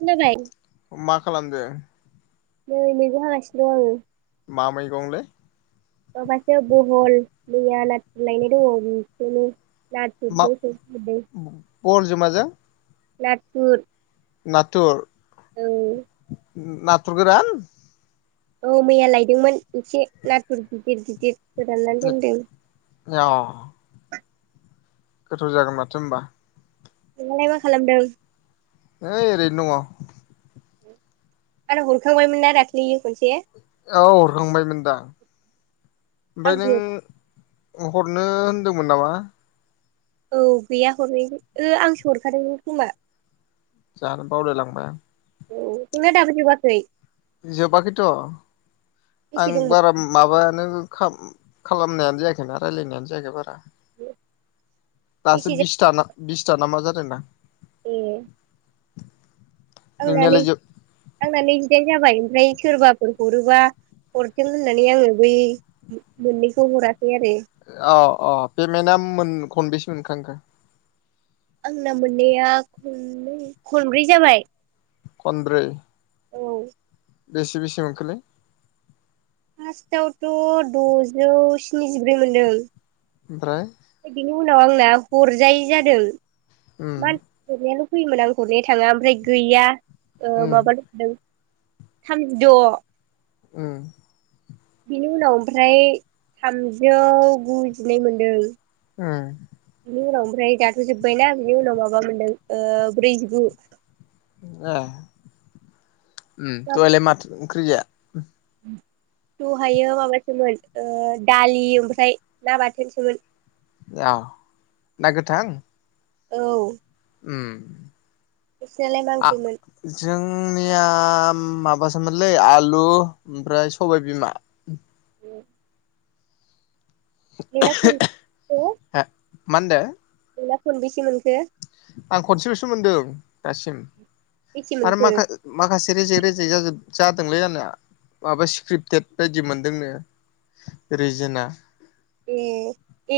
खोनाबाय मा खालामदों? नै मैगं हागासिनो दं आङो। मा मोैगं लै? भल मिया [unintelligible] बेखायनो [unintelligible] बल जमाजों नाथुर। नाथुर? औ। नाथुर गोरान? गुमैया लायदोंमोन एसे नाथुर [unintelligible] दोनदों औ। गोथाव जागोन माथो होनबा? नोंहालाय मा खालामदों? ओय ओरैनो दङ। आरो हरखांबायमोन ना दाख्लिैयो खनसे औ हरखांबायमोनदां ओमफ्राय आंसो नों हरनो होनदोंमोन नामा? औ गैया हरनाय आंसो हरखादों खोमा जानो बावलाय लांबाय। औ नों ना दाबो जोबाखै जोबाखैथ' बेसे आं दंबावो बारा माबायानो- खालामनायानो जायाखै ना राय्लायनायानो जायाखै बारा बेसे दासो बिसथा ना बिसथा नाामा जादोंदां। ए। आंनानै नोंनियालाय जोब आं न जिदाइन जाबाय ओमफ्राय सोरबाफोर हरोबा हरथों होननानै आङो बै मोननैखौ हराखै आरो। औ औ पेमेन्टआ मोन खनबेसो मोनखांखो? आंना मोननाया खनै खनब्रै जाबाय। खनब्रै? औ। बेसे बेसे मोनखोलै? फार्स्टआवथ' द'जौ स्निजिब्रै मोनदों। ओमफ्राय बिनि उनाव आंना हरजायै जादों उम मानसि हरनाय फैयोमोन आं हरनो थाङा ओमफ्राय गैया उम माब ल हरदों थामजिद' ओम। बेनि उनाव ओमफ्राय थामजौ गुजिनै मोनदों। ओम। बिनि उनाव ओमफ्राय दाथ' जोब्बायना बिनि उनाव माबा मोनदों ब्रैजिगु। ए दहायलाय माथ ओंख्रिजाया? दहायो माबासोमोन दालि ओमफ्राय ना बाथोनसोमोन। औ ना गोथां। औ। उम। नोंसिनालाय आ बांसैमोन? जोंनिया माबासोमोनलै आलु ओमफ्राय सबायबिमा। उम बेना खनबैसे? हो मा होनदो? नोंना खनबेसे मोनखो? आं खनसेल'सो मोनदों दासिम बेसे आरो मोनखो माखा-माखासे रेजेक रेजेक जाजोब जादोंलै आंना, माबा स्क्रिप्टेद बायदि मोनदोंनो रिजोना। ए,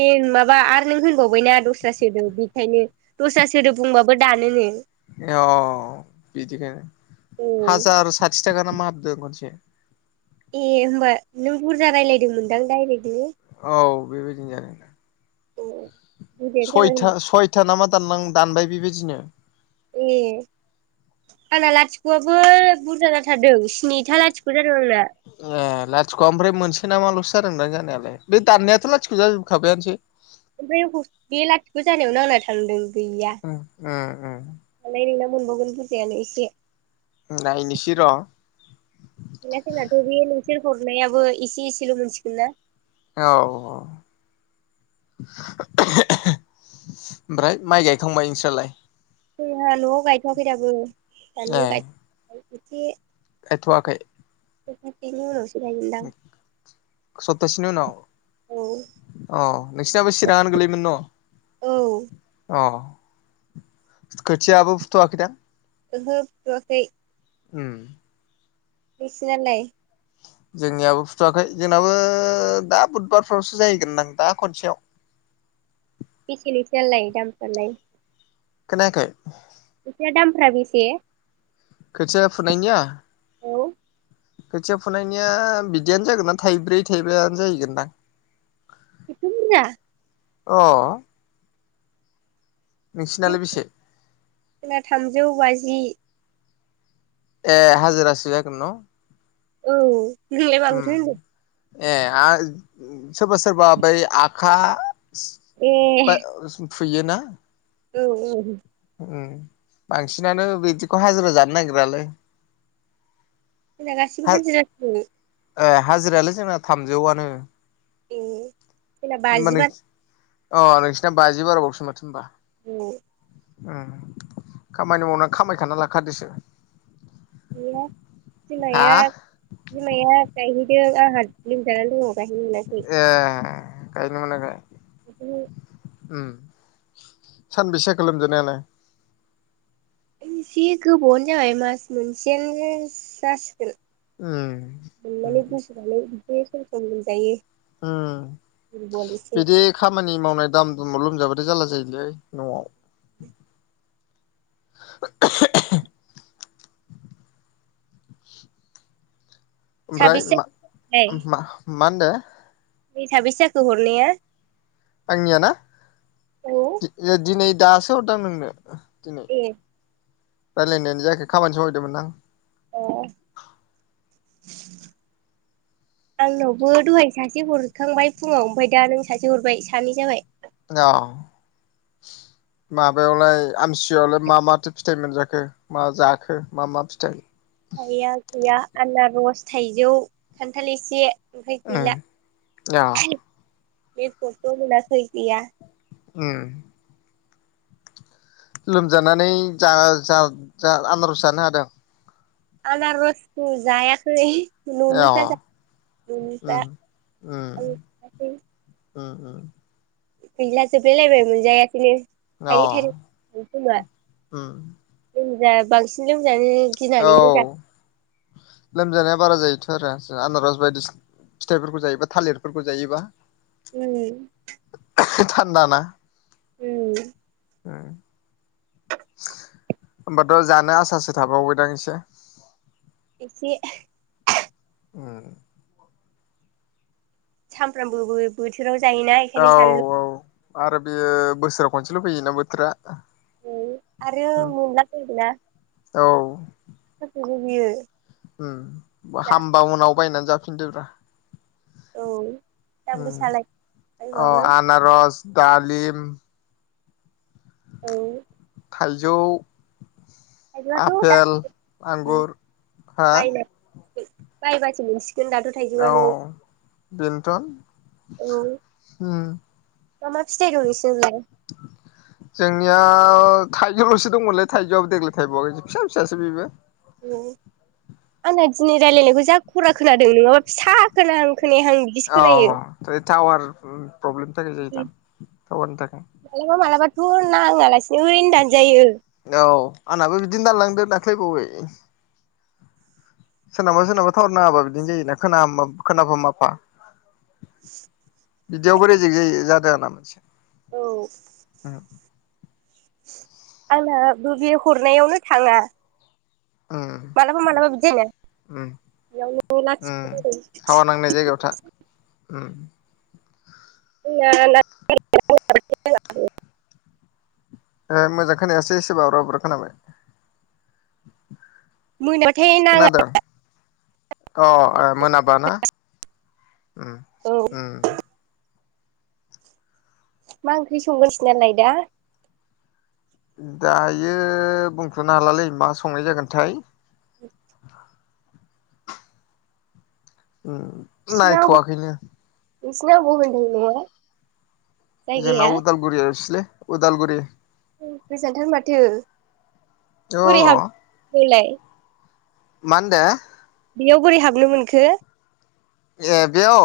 ए माबा आरो नों होनबावबायना दस्रा सोदोब बेखायनो दस्रा सोदोब बुंबाबो दानो नो। ए अ अ बिदिनो औ हाजार साथिथाखा नामा हाबदों खनसे। ए होमबा नों बुरजा रायलायदोंमोनदां डायरेक्टलि? औ बेबायदिनो जादोंदां! औ सयथा सयथा नामा दानलां दानबाय बेबायदिनो। ए आंना लाथिख'आबो बुरजा जाथारदों स्निथा लाथिख' जा- ए लाथिख'आ ओमफ्राय मोनसे नामाल'सो जादोंना जानायालाय, बे दाननायाथ' लाथिख' जाजोबखाबायानोसै। [unintelligible] याव नांना थांदों उ-उम-उम। मालाय नोंना मोनबावगोन बुरजायानो इसे। नायनिसै र'। गैला जोंनाथ' बे नोंसोर हरनायाबो इसे इसेल' मोनसिगोन ना? औ औ। ओमफ्राय माइ गायखांबाय नोंस्रालाय? जोंहा न'आव गायथ'वाखै दाबो बानलु गायदों एसे थायथ'वाखै? इनि उनावसो गायगोनदां सपतासेनि उनाव? औ अ नोंसिनाबो चिरांङानो गोलैयोमोन न'? औ ओहो अ। खोथियाबो फुथ'आखैदां? ओहो फुवाखै। उम। नोंसिनालाय? जोंनियाबो फुथ'वाखै जोंनाबो दा बुधबारफ्रावसो जाहैगोन दां दा खनसेयाव। [inaudible] बेसे नोंसिनियालाय दामफ्रालाय? खोनायाखै? फैसाया दामफ्रा बेसे? खोथिया फुनायनिया? औ। खोथिया फुनायनिया बिदियानो जागोन दां थाइब्रै थाइबायानो जाहैगोनदां। एथ' बुर्जा? अ। नोंसिनालाय बेसे जोंना थामजौ बाजि। ए हाजिरासो जागोन न'? औ नोंलाय उम माखौथो होनदों? ए आ सोरबा-सोरबा बै आखा [unintelligible] फुयोना? औ-औ। उम बांसिनानो बिदिखौ हाजिरा जानो नागिरालै। जोंना गासिबो हाजिरा फुयो। ए हाजिरायालाय जोंना थामजौआनो। ए जोंना बाजि बारा। औ नोंसोरना बाजि बाराबावसो माथो होमबा। न ओ खामानि मावना खामायखाना लाखादोसो। गैया हा बिमाया - बिमाया गायहैदों आंहा लोमजानानै दङ। गायहैनो मोनाखै ए गाय न मोनना गाय बिदि उ सानबैसे जाखो लोमजानायालाय एसे गोबावानो जाबाय मास मोनसेयानोस जास ओम बे सम - सम मोनजायो। ओम बिदि खामानि खामानि मावनाय दाम दुमाव लोमजाबाथाय जालला जायोलै न'आव। [unintelligible] ओमफ्राय साबेसे मा मा होनदो नै साबैसे जाखो हरनाया आंनिया ना औ इ दिनै दासो हरदों नोंनो। दिनै ए रायलायनायानो जायाखै खामानिसो मावहैदोंमोन आं। अ। [inaudible] आंनावबो दहाय सासे हरखांबाय फुङाव ओमफाय दा नों सासे हरबाय सानै जाबाय। औ। माबायावलाय आमथि सुवाआवलाय मा माथो फिथाइ मोनजाखो मा जाखो मा मा फिथाइ थाइया गैया आनारस थाइजौ खान्थाल इसे। ओम औ। बे फथ'मोनासै गैया। ए। लोमजानानै जा - जा - जा आनारज जानो हादों? आनारसस्थु जायाखै। अ उम [unintelligible] ओ ओ। गैला जोबलायलायबाय मोनजायाखैनो। अ थायनै थायनै थ खोमा उम जोंजा बांसिन जो औ लोमजानाया बारा जायो। थ' आरो आनारस बायदि फिथाइफोरखौ जायोबा थालिरफोरखौ जायोबा। उ। थान्दा ना। उ। ओम। होमबाथ' जानो आसासो थाबावबायदां एसे। एसे। ओम। सामफ्रामबो बो बोथोराव जायोना औ बेखायनो - जानलु औ आरो बेयो बोसोराव खनसेल' फैयोना बोथोरा। औ आरो मला फदोंना औ। जग बियो। उ हामबा उनाव बायनानै जाफिनदोब्रा। औ दाम गोसा अ लायबाबो आनार'स दालिम। औ। थाइजौ थाइजौआथ' आपेल दा आंगुर हा बायनाय बायबासो दाथ' थाइजौआ औ न'आव बेनथ' औ होम मा मा फिथाइ दं नोंसिनाव लाय नाव थाइजौल'सो दंमोनलै थाइजौआबो देग्लाय थायबावआाखै फिसा - फिसासो बेबो ए आंना दिनै रायलायनायखौ जा खरा खोनादों नङाबा फिसा खोनाहां खोनायाहां बिदिसो खोनायो औ टावार प्रब्लेमनि थाखाय जायो जां टावारनि थाखाय टर नाङालासिनो ओरैनो दानजायो आंनहाबो बिदिनो दानलांदो दाख्लैबावै सोरनावबा - सोरनावबा थावार नाङाबा बिदिनो जायोना खोनाम खोनाफा- माफा [inaudible] बिदियावबो रेजिक जायो जादों आंना मोनसे औ आंनाबो बे हरनायावनो थाङा उम मालाबा- मालाबा बिदि उम जायोना उम [unintelligible] ओम [unintelligible] ए मोजां खोनायासै एसे - एसे बाब्राब ब्राब खोनाबाय मोनायावथाय नाङा खोनादों आंना अ ए मोनाबा ना उम औ ओम मा ओंख्रि संगोन नोंसिनालाय दा दायो बुंथ'नो हालालै मा संनाय जागोनथाय [inaudible] उम नोंसिना अबाव नायथ'वाखैनो [unintelligible] जोंना जायगाया उदालगुरि एफ्सलै उदालगुरि गोजानथार माथो अ बोरै हाबफैलाय मानदो बेयाव बोरै हाबनो मोनखो ए बेयाव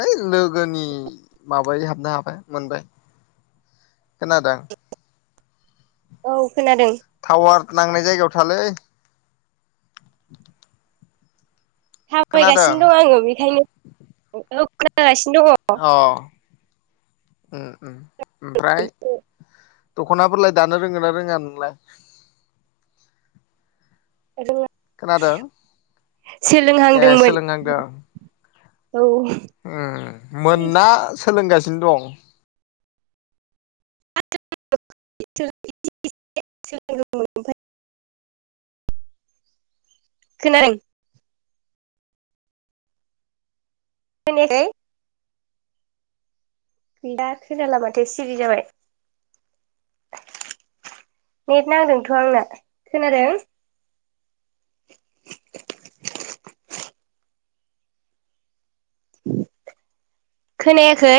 हैइ लोगोनि माबाय हाबनो हाबाय मोनबाय खोनादों औ खोनादों टावार नांनाय जायगायाव थालै खोनादों थाबायगासिनो दं आङो बेखायनो हेलौ गाइस अ ओ ओम ओमफ्राय दङ। दख'नाफोरलाय दानो रोंगोना रोङा नोंलाय खोनादों ए सोलोंहांदोंमोन सोलोंनांदों औ ओम मोनना सोलोंगासिनो दं [unintelligible] [unintelligible] खोनादों खोनायाखै दा खोनाला माथो सिरि जाबाय नेट नांदोंथ' आंना खोनादों खोनायाखै